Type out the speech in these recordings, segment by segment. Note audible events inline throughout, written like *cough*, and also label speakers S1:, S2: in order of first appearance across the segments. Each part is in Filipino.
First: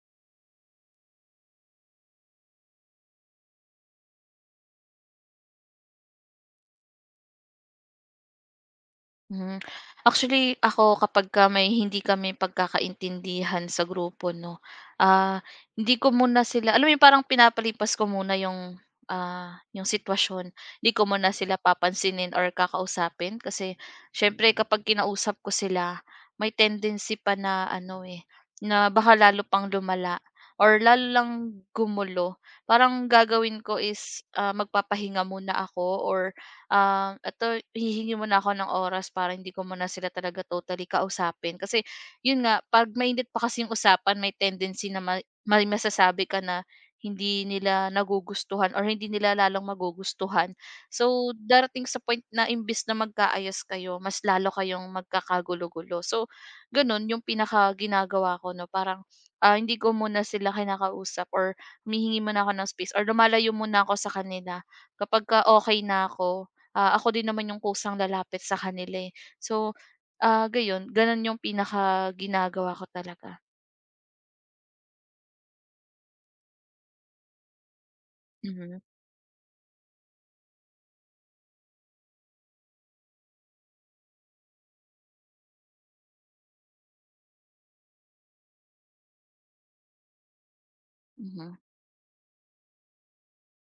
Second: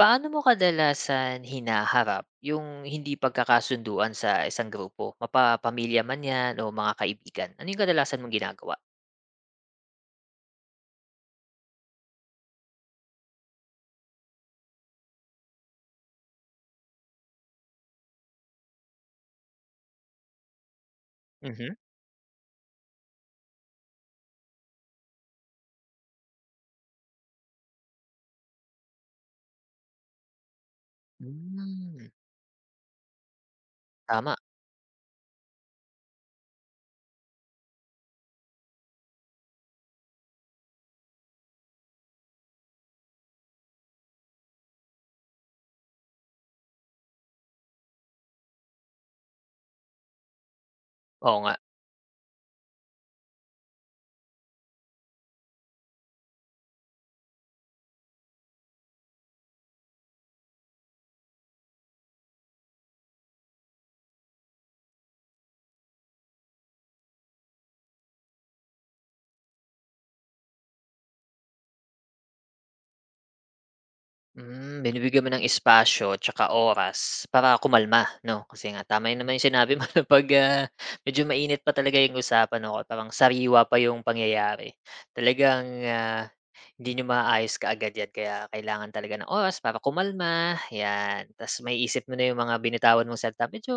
S1: Paano mo kadalasan hinaharap yung hindi pagkakasunduan sa isang grupo, mapapamilya man 'yan o mga kaibigan? Ano yung kadalasan mong ginagawa?
S2: Hmm. Actually, ako kapagka may hindi kami pagkakaintindihan sa grupo 'no, ah, hindi ko muna sila alam mo 'yun parang pinapalipas ko muna 'yung, 'yung sitwasyon. Hindi ko muna sila
S1: Mhm.
S2: papansinin or kakausapin kasi siyempre kapag kinausap ko sila may tendency pa na na baka lalo pang lumala or lalo lang
S1: Hmm,
S2: gumulo. Parang gagawin ko is,
S1: tama.
S2: magpapahinga muna ako or eto hihingi muna ako ng oras para hindi ko muna sila talaga totally kausapin. Kasi yun nga, 'pag mainit pa kasi yung usapan, may tendency na may masasabi ka na hindi nila nagugustuhan or hindi nila lalong magugustuhan. So,
S1: Oo nga.
S2: darating sa point na imbis na magkaayos kayo, mas lalo kayong magkakagulo-gulo. So, gano'n yung pinaka ginagawa ko 'no, parang, hindi ko muna sila kinakausap or humihingi muna ako ng space or lumalayo muna ako sa kanila. Kapagka okay na ako, ah, ako din naman yung kusang lalapit sa kanila, eh. So, gayon, gano'n yung pinaka ginagawa ko talaga.
S1: Binibigyan mo ng espasyo 'tsaka oras para kumalma 'no? Kasi
S2: Mhm,
S1: nga tama yun naman yung sinabi mo *laughs* na 'pag, medyo mainit pa talaga yung usapan 'no, parang sariwa pa yung pangyayari, talagang, hindi niyo maaayos kaagad yan kaya kailangan talaga ng oras para kumalma, yan.
S2: mhm,
S1: Tapos may isip mo na yung mga binitawan mong salita, "Medyo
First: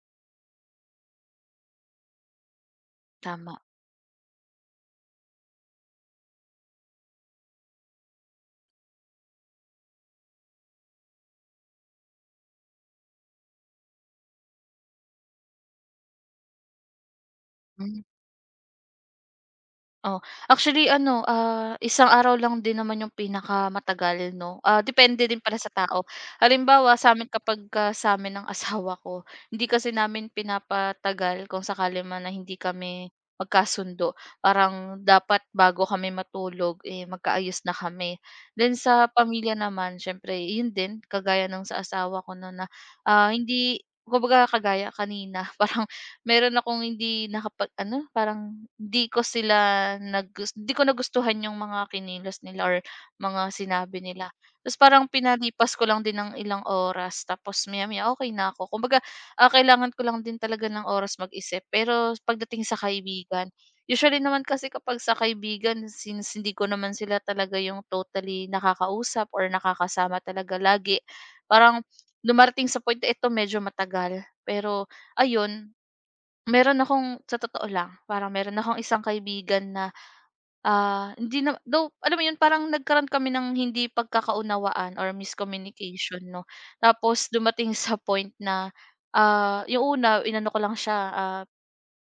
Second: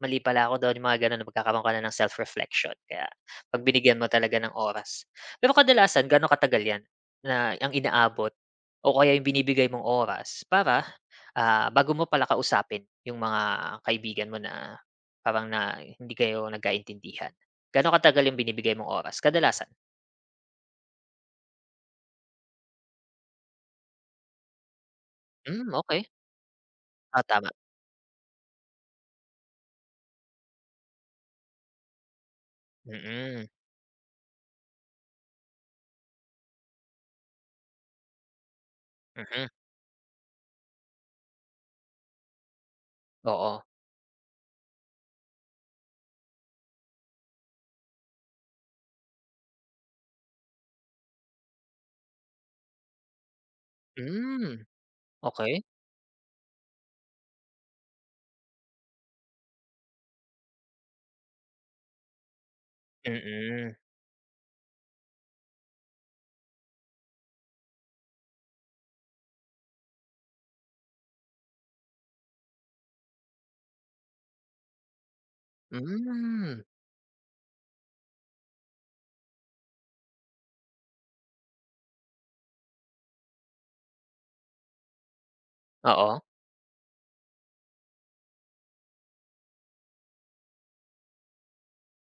S1: mali pala ako doon yung mga gano'n, magkakaroon ka na ng self-reflection kaya 'pag
S2: tama.
S1: binigyan mo talaga ng oras." Pero kadalasan gaano katagal yan na ang inaabot? O kaya yung binibigay mong oras para, bago mo pala kausapin yung mga kaibigan mo na parang na hindi kayo nagkaintindihan. Gaano
S2: Mm-hmm.
S1: katagal yung binibigay mong oras kadalasan?
S2: Oh, actually ano, isang araw lang din naman yung pinakamatagal 'no, ah, depende din pala sa
S1: Hmm, okey.
S2: tao. Halimbawa
S1: Oo, tama.
S2: sa sa'min ng *laughs* asawa ko, hindi kasi namin pinapatagal kung sakali man na hindi kami
S1: Mm,
S2: magkasundo. Parang dapat bago kami matulog, eh, magkaayos na kami. Then sa
S1: mm,
S2: pamilya naman siyempre yun din, kagaya ng sa asawa ko 'no na, ah,
S1: oo.
S2: hindi kumbaga kagaya kanina *laughs* parang meron akong hindi nakapag-ano, parang hindi ko nagustuhan yung mga kinilos nila or mga sinabi nila.
S1: Hmm,
S2: Tapos parang
S1: okey.
S2: pinalipas ko lang din ng ilang oras tapos maya-maya okay na ako. Kumbaga, kailangan ko lang din talaga ng oras mag-isip. Pero pagdating sa kaibigan,
S1: Mm,
S2: usually naman kasi kapag sa kaibigan since hindi ko naman sila talaga yung totally nakakausap or nakakasama talaga lagi, parang dumarating sa point na ito medyo matagal. Pero ayun,
S1: hmm,
S2: meron akong sa totoo lang, parang meron akong isang kaibigan na, hindi na though alam mo 'yun parang nagkaroon kami ng hindi pagkakaunawaan or miscommunication
S1: oo.
S2: 'no. Tapos dumating *laughs* sa point na, yung una inano ko lang siya, ah,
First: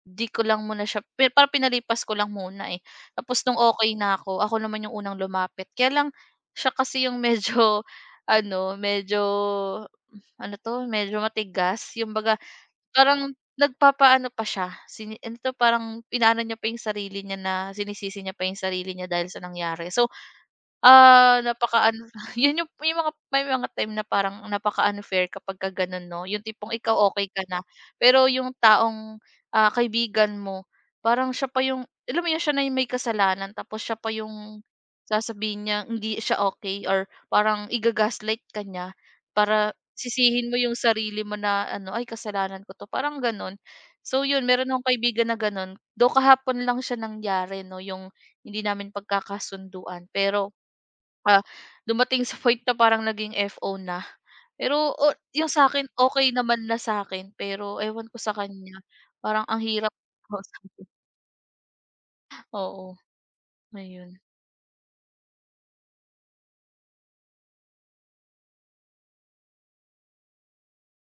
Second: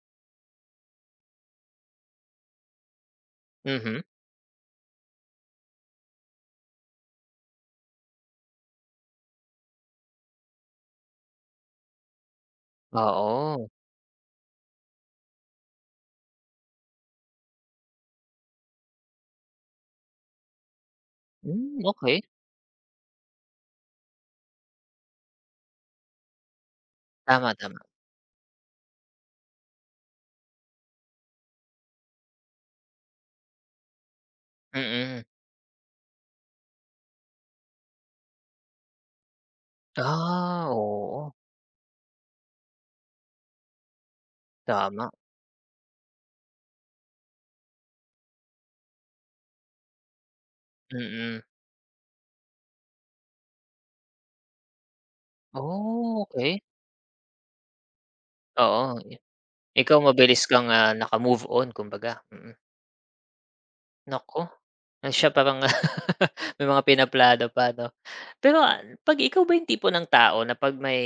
S2: 'di ko lang muna siya pi parang pinalipas ko lang muna, eh. Tapos nung okay
S1: Mhm,
S2: na ako, ako naman yung unang lumapit. Kaya lang siya kasi yung medyo *laughs* ano, medyo medyo matigas. Yung baga parang
S1: oo.
S2: nagpapaano pa siya, ano 'to, parang inaano niya pa yung sarili niya na sinisisi niya pa yung sarili niya dahil sa nangyari. So,
S1: Hmm,
S2: napaka-ano
S1: okey.
S2: *laughs* 'yun yung mga may mga time na parang napaka-unfair kapagka gano'n 'no, yung tipong ikaw okay ka
S1: Tama,
S2: na,
S1: tama.
S2: pero yung taong, kaibigan mo parang siya pa yung alam mo yun, siya na yung may kasalanan tapos siya pa yung
S1: Mm.
S2: sasabihin niya hindi siya okay or parang iga-gaslight ka niya para sisihin mo
S1: Ah,
S2: yung sarili
S1: oo.
S2: mo na ano, "Ay kasalanan ko 'to," parang gano'n. So 'yun, meron akong
S1: Tama,
S2: kaibigan na gano'n, do kahapon lang siya nangyari 'no, yung hindi namin pagkakasunduan pero
S1: mm.
S2: Ah, dumating sa point na parang naging FO na. Pero o yung sa'kin
S1: Oh,
S2: okey
S1: okay.
S2: naman na sa'kin pero ewan ko sa kanya
S1: Oo.
S2: parang ang hirap
S1: Ikaw
S2: *laughs*
S1: mabilis kang,
S2: kausapin.
S1: naka-move on kumbaga, mm.
S2: Oo, ayun.
S1: Naku, siya parang *laughs* may mga pinaplano pa 'no. Pero, 'pag ikaw ba yung tipo ng tao na 'pag may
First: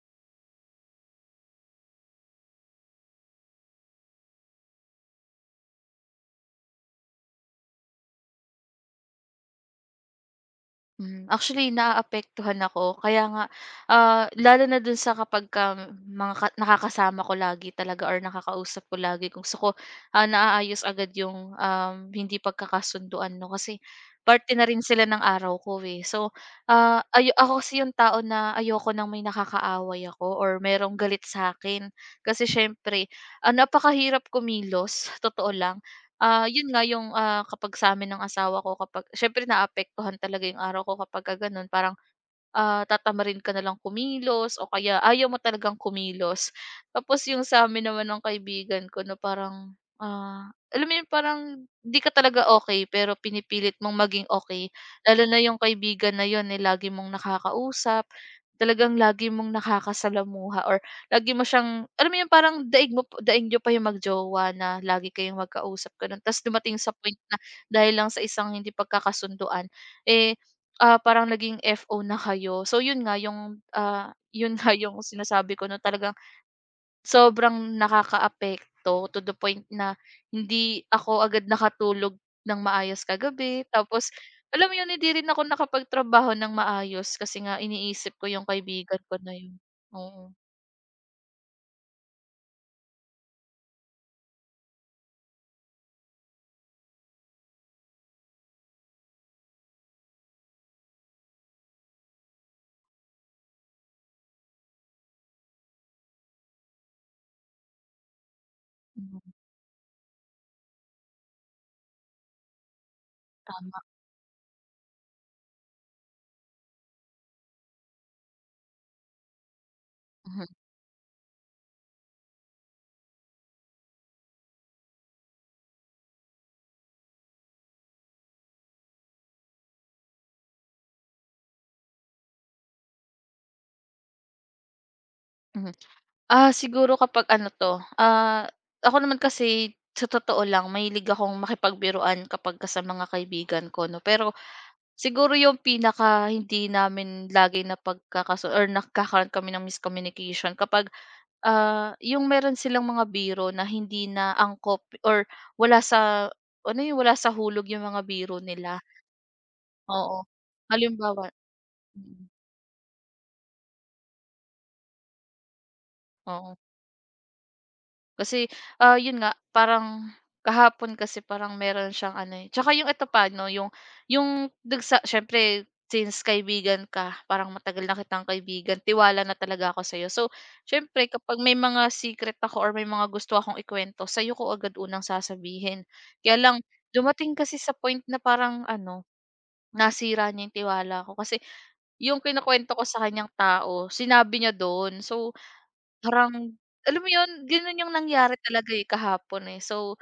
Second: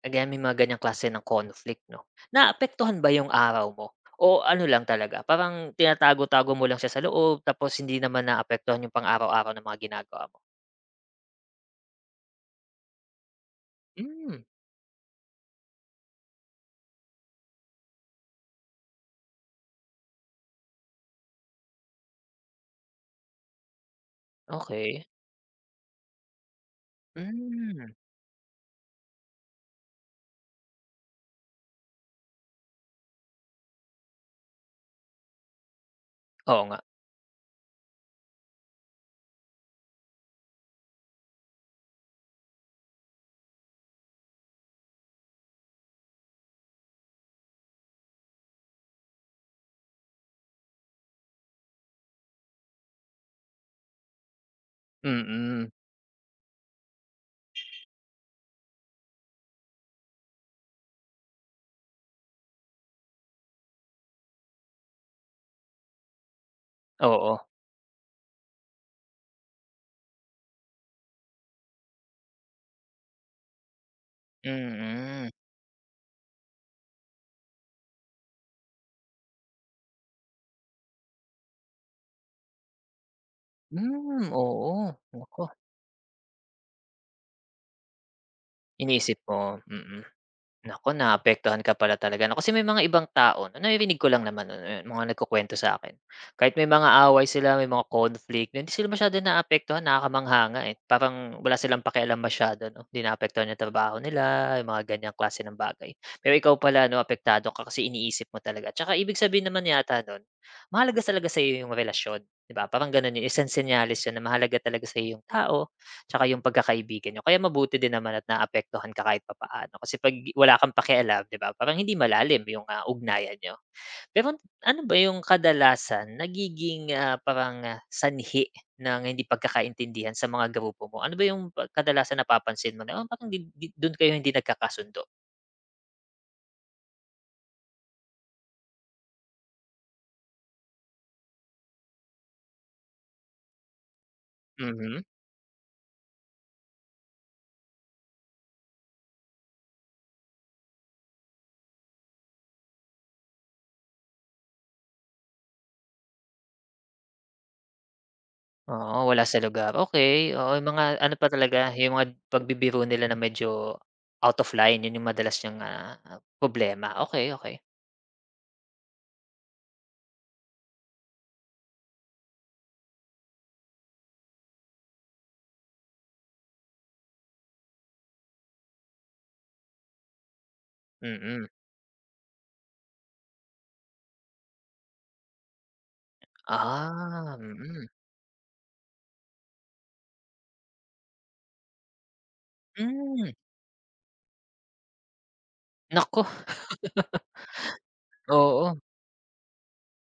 S1: again may mga ganyang klase ng conflict 'no, naapektuhan ba yung araw mo o ano lang talaga parang tinatago-tago mo lang siya sa loob tapos hindi naman naapektuhan yung pang-araw-araw na mga ginagawa mo?
S2: Hmm, actually naaapektuhan ako kaya nga,
S1: Hmm,
S2: lalo na dun sa kapagka mga ka nakakasama ko lagi talaga or nakakausap ko lagi kung gusto ko, naaayos agad yung, hindi pagkakasunduan 'no kasi parte na rin
S1: okey.
S2: sila ng araw ko, eh. So, ah, ayo ako kasi yung
S1: Hmm,
S2: tao na ayoko ng may nakakaaway ako or merong galit sa akin kasi siyempre, napakahirap kumilos, *laughs* totoo lang.
S1: oo
S2: Yun
S1: nga,
S2: nga yung, kapag sa'min ng asawa ko kapag siyempre naapektuhan talaga yung araw ko kapagka gano'n parang tatamarin ka na lang kumilos o kaya ayaw mo talagang kumilos. Tapos yung sa'min naman ng kaibigan ko na parang, alam mo yun parang di ka talaga okay pero pinipilit mong maging okay. Lalo na yung
S1: mm.
S2: kaibigan na yun, eh, lagi mong nakakausap, talagang lagi mong nakakasalamuha or lagi mo siyang alam mo yun parang daig niyo pa yung magjowa jowa na lagi kayong magkausap gano'n. Tapos dumating sa point
S1: Oo,
S2: na dahil lang sa isang hindi pagkakasunduan, eh, parang naging FO na kayo. So yun nga yung, ah, *laughs* yun nga yung
S1: mm.
S2: sinasabi ko na talagang sobrang nakakaapekto to the point na hindi ako agad nakatulog ng maayos kagabi. Tapos
S1: Hmm, Hmm,
S2: alam mo yun,
S1: oo,
S2: hindi rin ako
S1: naku,
S2: nakapagtrabaho ng maayos kasi nga iniisip ko yung kaibigan ko
S1: iniisip
S2: na yun.
S1: mo, mm.
S2: Oo,
S1: Naku, naapektuhan ka pala talaga 'no, kasi may mga ibang tao na naririnig ko lang naman 'no, eh, mga nagkukwento sa akin. Kahit may mga away sila, may mga conflict na hindi sila masyadong naapektuhan, nakakamangha nga, eh. Parang wala silang pakialam masyado 'no, hindi naapektuhan yung trabaho nila, yung mga ganiyang klase ng bagay. Pero ikaw pala 'no, apektado ka kasi iniisip mo talaga. Tsaka ibig
S2: mm,
S1: sabihin naman yata nun, mahalaga talaga sa iyo yung relasyon, 'di ba? Parang ganun, yung isang
S2: tama.
S1: senyales yun na mahalaga talaga sa iyo yung tao. Tsaka yung pagkakaibigan niyo. Kaya mabuti din naman at naapektuhan ka kahit papaano. Kasi 'pag
S2: Mhm,
S1: wala kang pakialam, 'di ba, parang hindi malalim yung, ugnayan niyo. Pero ano ba yung kadalasan nagiging, parang, sanhi ng hindi pagkakaintindihan sa mga grupo mo? Ano ba yung kadalasan napapansin mo na, "Oh, parang di di dun kayo hindi nagkakasundo?"
S2: mhm. Siguro kapag ako naman kasi sa totoo lang mahilig akong makipagbiruan kapagka sa mga kaibigan ko 'no, pero
S1: Mhm.
S2: siguro yung pinaka hindi namin lagi na pagkakaso, or nagkakaroon kami ng miscommunication kapag, yung meron silang mga biro na hindi na angkop, or wala sa wala sa hulog yung mga biro nila,
S1: Oo, wala sa lugar.
S2: oo.
S1: Okey, oo, yung mga ano
S2: Halimbawa
S1: pa talaga, yung mga
S2: mm,
S1: pagbibiro nila na medyo out of line, yun yung madalas niyang,
S2: oo.
S1: problema. Okay, okey.
S2: Kasi, yun nga parang kahapon kasi parang meron siyang ano, eh, tsaka yung ito pa 'no, yung dun sa siyempre since kaibigan ka, parang matagal na kitang kaibigan, tiwala na talaga ako sa'yo. So, siyempre kapag
S1: Mm.
S2: may mga secret ako or may mga gusto akong ikuwento, sa'yo ko agad unang sasabihin. Kaya lang
S1: Ah,
S2: dumating kasi sa
S1: mm.
S2: point na parang ano, nasira niya yung tiwala ko kasi yung kinukuwento ko sa
S1: Hmm,
S2: kanyang tao, sinabi niya dun. So
S1: naku,
S2: parang alam mo 'yun, gano'n 'yung nangyari talaga,
S1: oo.
S2: eh, kahapon, eh. So,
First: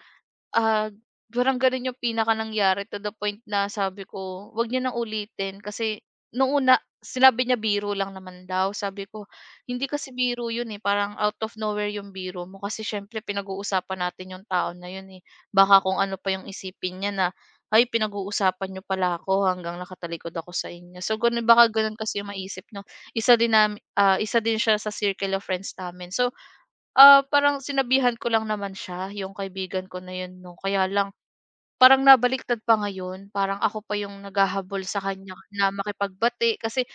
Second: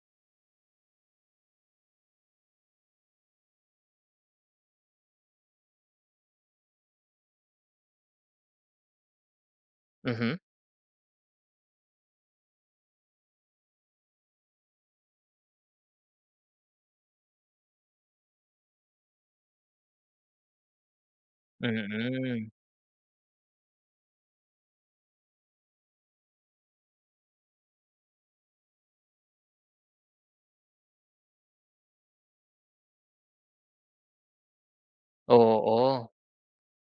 S2: ah, parang gano'n 'yung pinaka nangyari to the point na sabi ko, wag niya nang ulitin." Kasi nung una sinabi niya biro lang naman daw, sabi ko, "Hindi kasi
S1: Mhm,
S2: biro 'yun, eh, parang out of nowhere 'yung biro mo kasi siyempre pinag-uusapan natin 'yung tao na 'yun, eh. Baka kung ano pa 'yung isipin niya na, 'Ay pinag-uusapan niyo pala ako hanggang nakatalikod ako sa inyo." So gano'n baka gano'n kasi 'yung
S1: mm.
S2: maisip no. Isa din na Isa din siya sa circle of friends namin. So, parang sinabihan ko lang naman siya, yung kaibigan ko na yun 'no, kaya lang parang nabaliktad pa ngayon, parang ako pa yung naghahabol sa kanya na
S1: Oo,
S2: makipagbati kasi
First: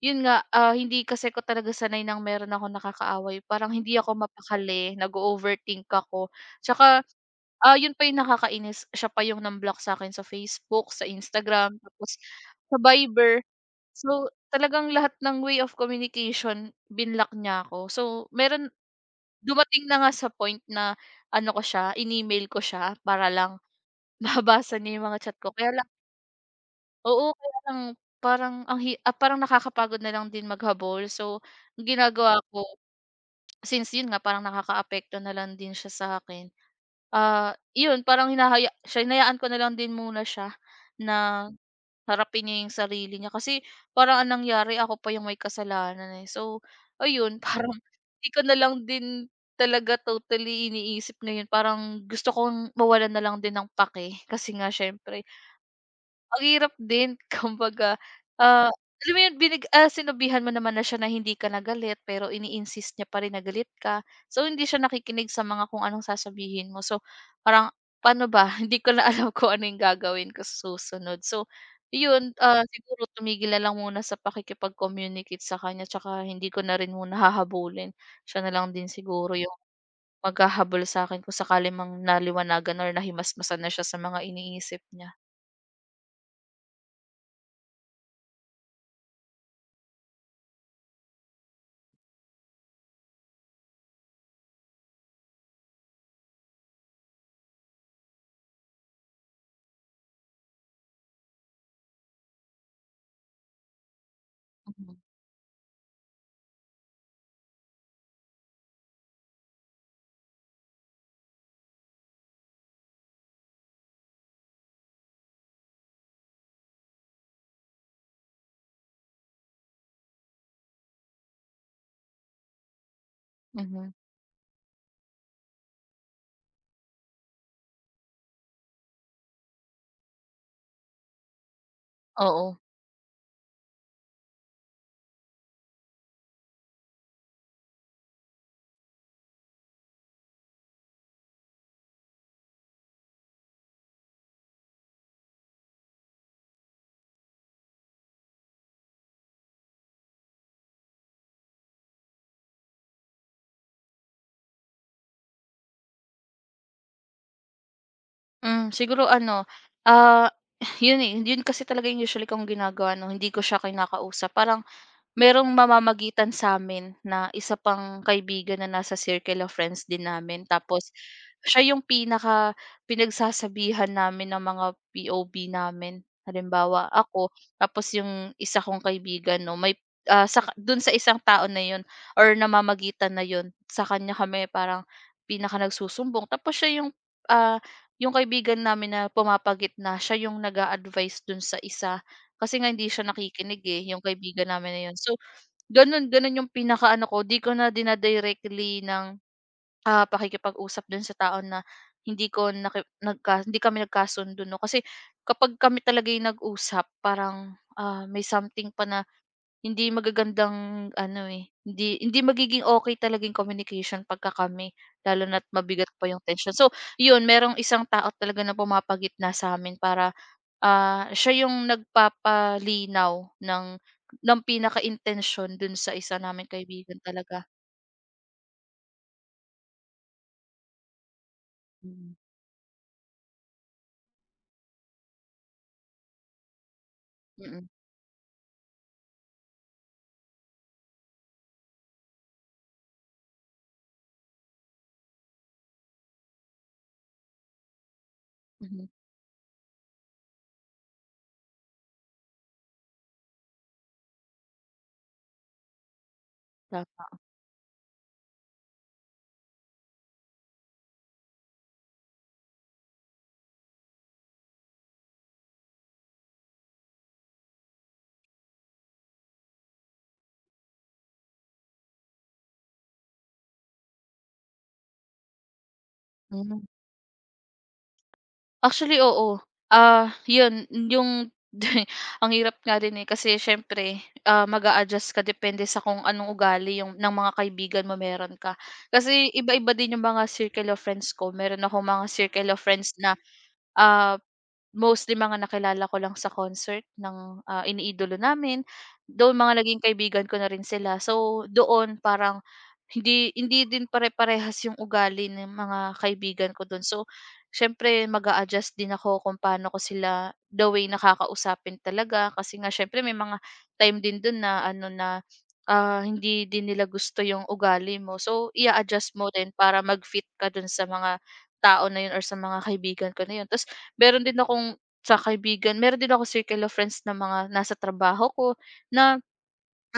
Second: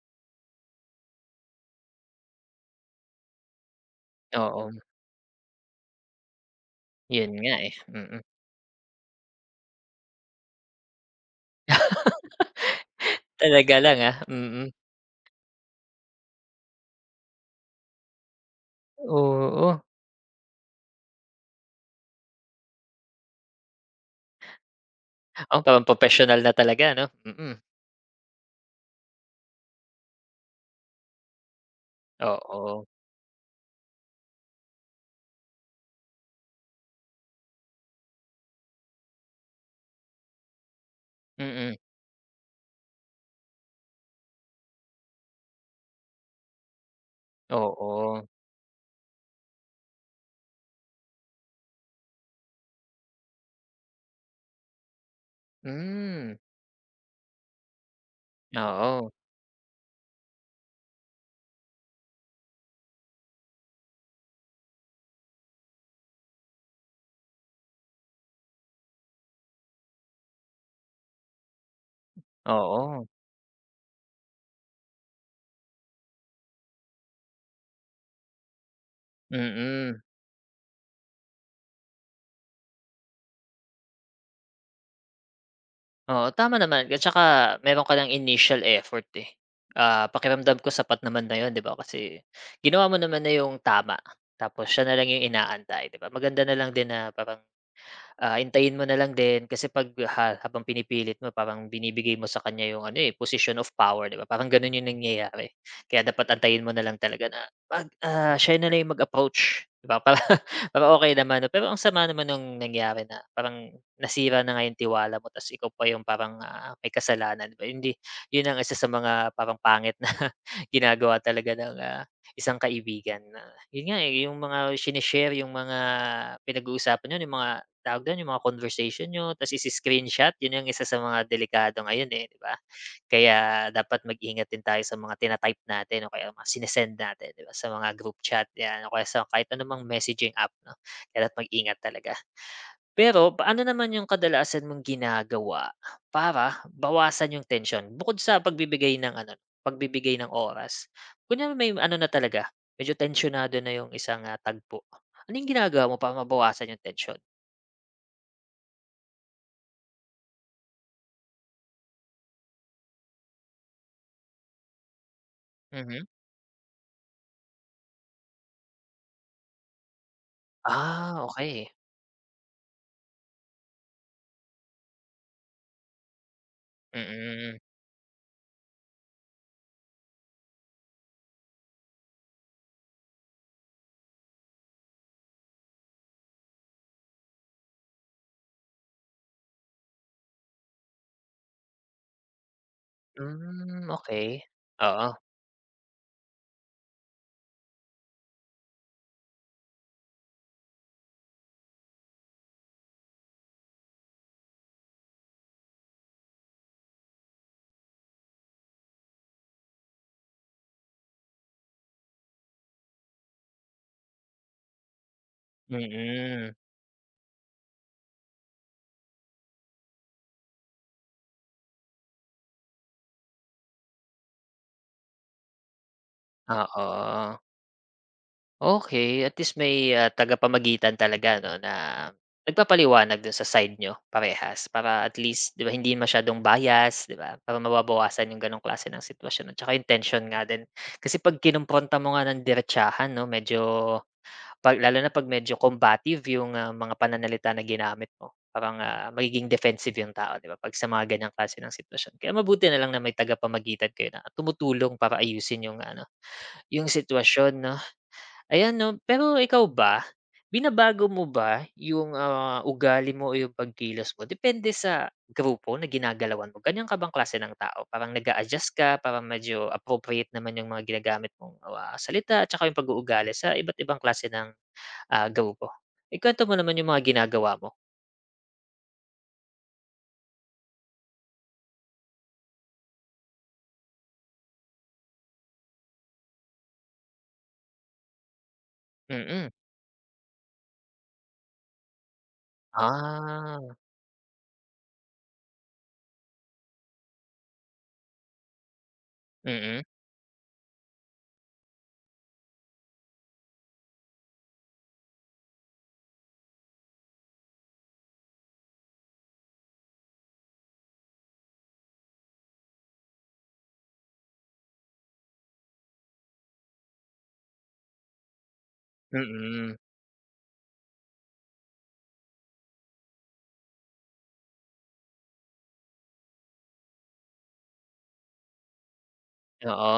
S2: yun nga, hindi kasi ako talaga sanay ng meron akong nakakaaway, parang hindi ako
S1: oo,
S2: mapakali, nag overthink ako. Tsaka,
S1: yun nga, eh,
S2: yun pa
S1: mm.
S2: yung nakakainis, siya pa yung nang sa akin sa Facebook, sa Instagram, tapos sa Viber.
S1: Talaga lang,
S2: So,
S1: mm.
S2: talagang lahat ng way of communication binlock niya ako. So, meron
S1: Oo,
S2: dumating na nga sa point na ano ko siya, in-email ko siya para lang *laughs* mabasa niya yung mga chat ko.
S1: oo,
S2: Kaya lang
S1: parang propesyonal na talaga ano?
S2: oo,
S1: Mm,
S2: kaya lang parang parang nakakapagod na lang din maghabol. So, ang ginagawa ko
S1: oo,
S2: since yun nga parang nakakaapekto na lang din siya sa akin, yun parang hinahaya siya hinayaan ko na lang din muna siya na
S1: mm,
S2: harapin niya yung sarili niya kasi parang anong nangyari ako pa yung may kasalanan, eh. So, ayun *laughs* parang
S1: oo.
S2: di ko na lang din talaga totally iniisip ngayon parang gusto kong mawalan na lang din ng pake *laughs* kasi nga siyempre
S1: Hmm,
S2: ang hirap din *laughs* kumbaga, ah,
S1: oo,
S2: alam mo 'yun sinabihan mo naman na siya na hindi ka nagalit pero ini-insist niya pa rin na galit ka. So, hindi siya nakikinig sa mga kung anong sasabihin mo. So, parang paano ba *laughs* hindi ko na alam *laughs* kung ano 'yung gagawin ko sa susunod. So, 'yun,
S1: oo,
S2: siguro tumigil na lang muna sa pakikipag-communicate sa kanya tsaka hindi ko na rin muna hahabulin. Siya na lang din siguro
S1: mm.
S2: 'yung
S1: Mm.
S2: maghahabol sa'kin kung sakali mang naliwanagan or nahimasmasan na siya sa mga iniisip niya.
S1: Oo, tama naman at saka meron ka ng initial effort, eh. Pakiramdam ko sapat naman na 'yun, 'di ba, kasi ginawa mo naman na yung tama tapos siya na lang yung inaantay, 'di ba? Maganda na lang din na parang hintayin mo na lang din kasi 'pag habang pinipilit mo parang binibigay mo sa kanya yung ano, eh, position of power, 'di ba? Parang gano'n yung
S2: Mhm,
S1: nangyayari. Kaya dapat antayin mo na lang talaga na 'pag, siya na lang yung mag-approach, 'di ba? Para *laughs* para okay naman 'no. Pero ang sama naman nung nangyari na parang nasira na nga yung tiwala mo ta's ikaw pa yung parang, may kasalanan, 'di ba? Hindi yun ang isa sa mga parang pangit na *laughs* ginagawa talaga ng, isang kaibigan na yun
S2: mhm.
S1: nga, eh, yung mga shine yung mga pinag-uusapan niyo, yung mga tawag dun, yung mga conversation niyo ta's isi-screenshot, yun yung isa sa mga delikado ngayon, eh, 'di ba?
S2: Oo.
S1: Kaya dapat mag-ingat din tayo sa mga tina-type natin o kaya mga sine-send natin, 'di ba, sa mga group chat 'yan o kaya sa kahit anumang messaging app 'no, kaya dapat mag-ingat talaga. Pero paano naman yung kadalasan mong ginagawa para bawasan yung tension? Bukod sa pagbibigay ng ano, pagbibigay ng oras? Kunyari may ano na talaga, medyo tensionado na yung isang, tagpo. Ano yung ginagawa mo para mabawasan yung tension?
S2: Hmm, siguro ano, ah, *laughs* yun, eh, yun kasi talaga yung usually kong ginagawa 'no, hindi ko siya kinakausap. Parang merong
S1: Mhm.
S2: mamamagitan sa'min na isa pang kaibigan na nasa circle of friends din namin tapos
S1: Ah,
S2: siya
S1: okey.
S2: yung pinaka pinagsasabihan namin ng mga POV namin. Halimbawa ako,
S1: Mm.
S2: tapos yung isa kong kaibigan 'no may, ah, sa dun sa isang tao na yun or namamagitan na yun, sa kanya kami parang pinaka nagsusumbong tapos siya yung, ah, yung kaibigan namin na pumapagit na siya yung nag a dun sa isa. Kasi nga hindi siya nakikinig,
S1: Hmm,
S2: eh, yung
S1: okey.
S2: kaibigan namin na yun.
S1: Oo,
S2: So gano'n gano'n yung pinakaano ko, 'di ko na dina ng, ah, pakikipag-usap do'n sa tao na hindi kami nagkasundo 'no. Kasi kapag kami talaga yung nag-usap parang, may something pa na hindi magagandang ano, eh, hindi hindi magiging okay talaga yung communication pagka kami, lalo na't mabigat pa yung
S1: mm.
S2: tension. So, yun merong isang tao talaga na pumapagitna sa'min para siya yung nagpapalinaw ng ng pinaka-intensyon dun sa isa naming kaibigan
S1: Oo,
S2: talaga.
S1: okey, at least may, tagapamagitan talaga 'no na
S2: Mm.
S1: nagpapaliwanag dun sa side niyo parehas para at least 'di ba hindi masyadong bias 'di ba? Para
S2: Mm,
S1: mababawasan yung ganong klase ng sitwasyon at tsaka yung tension nga din. Kasi 'pag kinompronta mo nga ng diretsahan 'no medyo 'pag lalo na 'pag medyo combative yung, mga pananalita na ginamit mo, parang,
S2: mhm,
S1: magiging defensive yung tao, 'di ba, 'pag sa mga ganyang klase ng sitwasyon. Kaya mabuti na lang na may tagapamagitan kayo na tumutulong para ayusin yung ano, yung
S2: tama.
S1: sitwasyon, 'no? Ayan, 'no, pero ikaw ba, binabago mo ba yung, ugali mo o yung pagkilos mo depende sa grupo na ginagalawan mo? Ganyan ka bang klase ng tao, parang nag adjust ka para medyo appropriate naman yung mga ginagamit mong, salita at saka yung pag-uugali sa iba't ibang klase ng Ah, go ko. Ikuwento mo
S2: Hmm,
S1: naman yung mga ginagawa mo.
S2: actually oo. Yun yung *laughs* ang hirap nga din, eh, kasi siyempre, mag-a-adjust ka depende sa kung anong ugali yung ng mga kaibigan mo meron ka. Kasi
S1: Mm.
S2: iba-iba din yung mga circle of friends ko. Meron ako mga circle of friends na
S1: Ah,
S2: Ah, mostly mga nakilala ko lang sa concert ng, iniidolo namin, doon mga naging
S1: mm,
S2: kaibigan ko na rin sila. So, doon parang hindi hindi din pare-parehas yung ugali ng mga kaibigan ko dun. So, siyempre mag adjust din ako kung paano ko sila the way nakakausapin talaga kasi nga siyempre may mga time din dun na ano na, hindi din nila gusto yung ugali mo. So, i adjust mo din
S1: mm.
S2: para mag-fit ka dun sa mga tao na yun or sa mga kaibigan ko na yun. Ta's meron din akong sa kaibigan meron din ako circle of friends na mga nasa trabaho ko na,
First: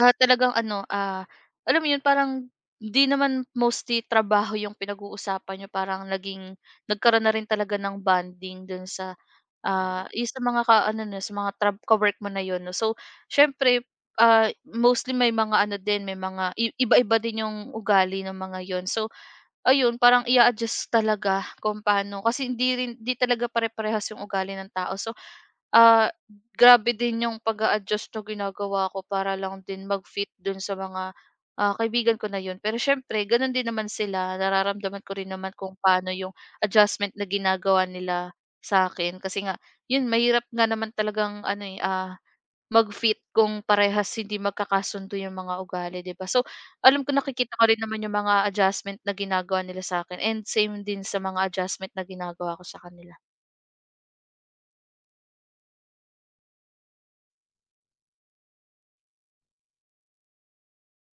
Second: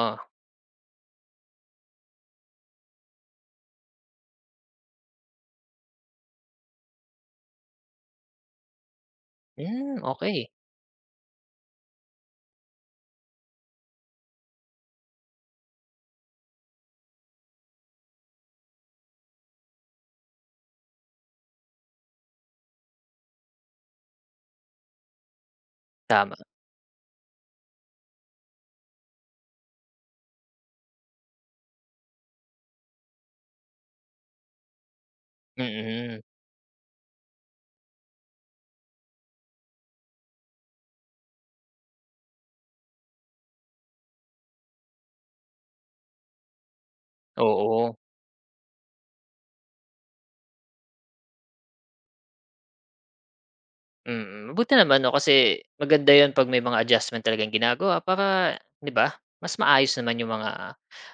S2: talagang ano, alam mo yun parang di naman mostly trabaho yung pinag-uusapan niyo parang nagkaroon na rin talaga ng bonding dun sa,
S1: Hmm,
S2: ah, yung sa
S1: okey.
S2: mga ka ano niyo sa mga ka-work mo na yun 'no. So siyempre, mostly may mga ano din, may mga iba-iba din yung ugali ng mga yun. So ayun, parang i adjust talaga kung paano kasi hindi talaga pare-parehas yung ugali ng tao. So, ah,
S1: Tama,
S2: grabe din yung pag adjust na ginagawa ko para lang din mag-fit dun sa mga, kaibigan ko na yun. Pero siyempre ganun din naman sila, nararamdaman ko rin naman kung paano
S1: mm.
S2: yung adjustment na ginagawa nila sa akin, kasi nga yun mahirap nga naman talagang ano, eh, ah mag-fit kung parehas hindi magkakasundo yung mga ugali, 'di ba? So, alam ko nakikita ko rin
S1: Oo,
S2: naman yung mga adjustment na ginagawa nila sa akin, and same din sa mga adjustment na ginagawa ko sa kanila.
S1: mm. Mabuti naman 'no, kasi maganda 'yun 'pag may mga adjustment talagang ginagawa para 'di ba, mas maayos naman yung mga,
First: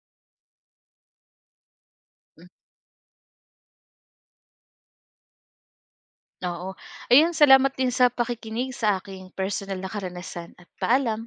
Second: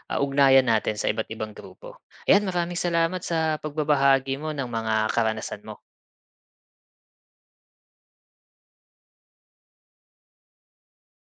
S1: ugnayan natin sa iba't ibang grupo. Ayan,
S2: Hmm,
S1: maraming salamat sa pagbabahagi mo ng mga karanasan mo.
S2: oo. Ayun, salamat din sa pakikinig sa aking personal na karanasan at paalam.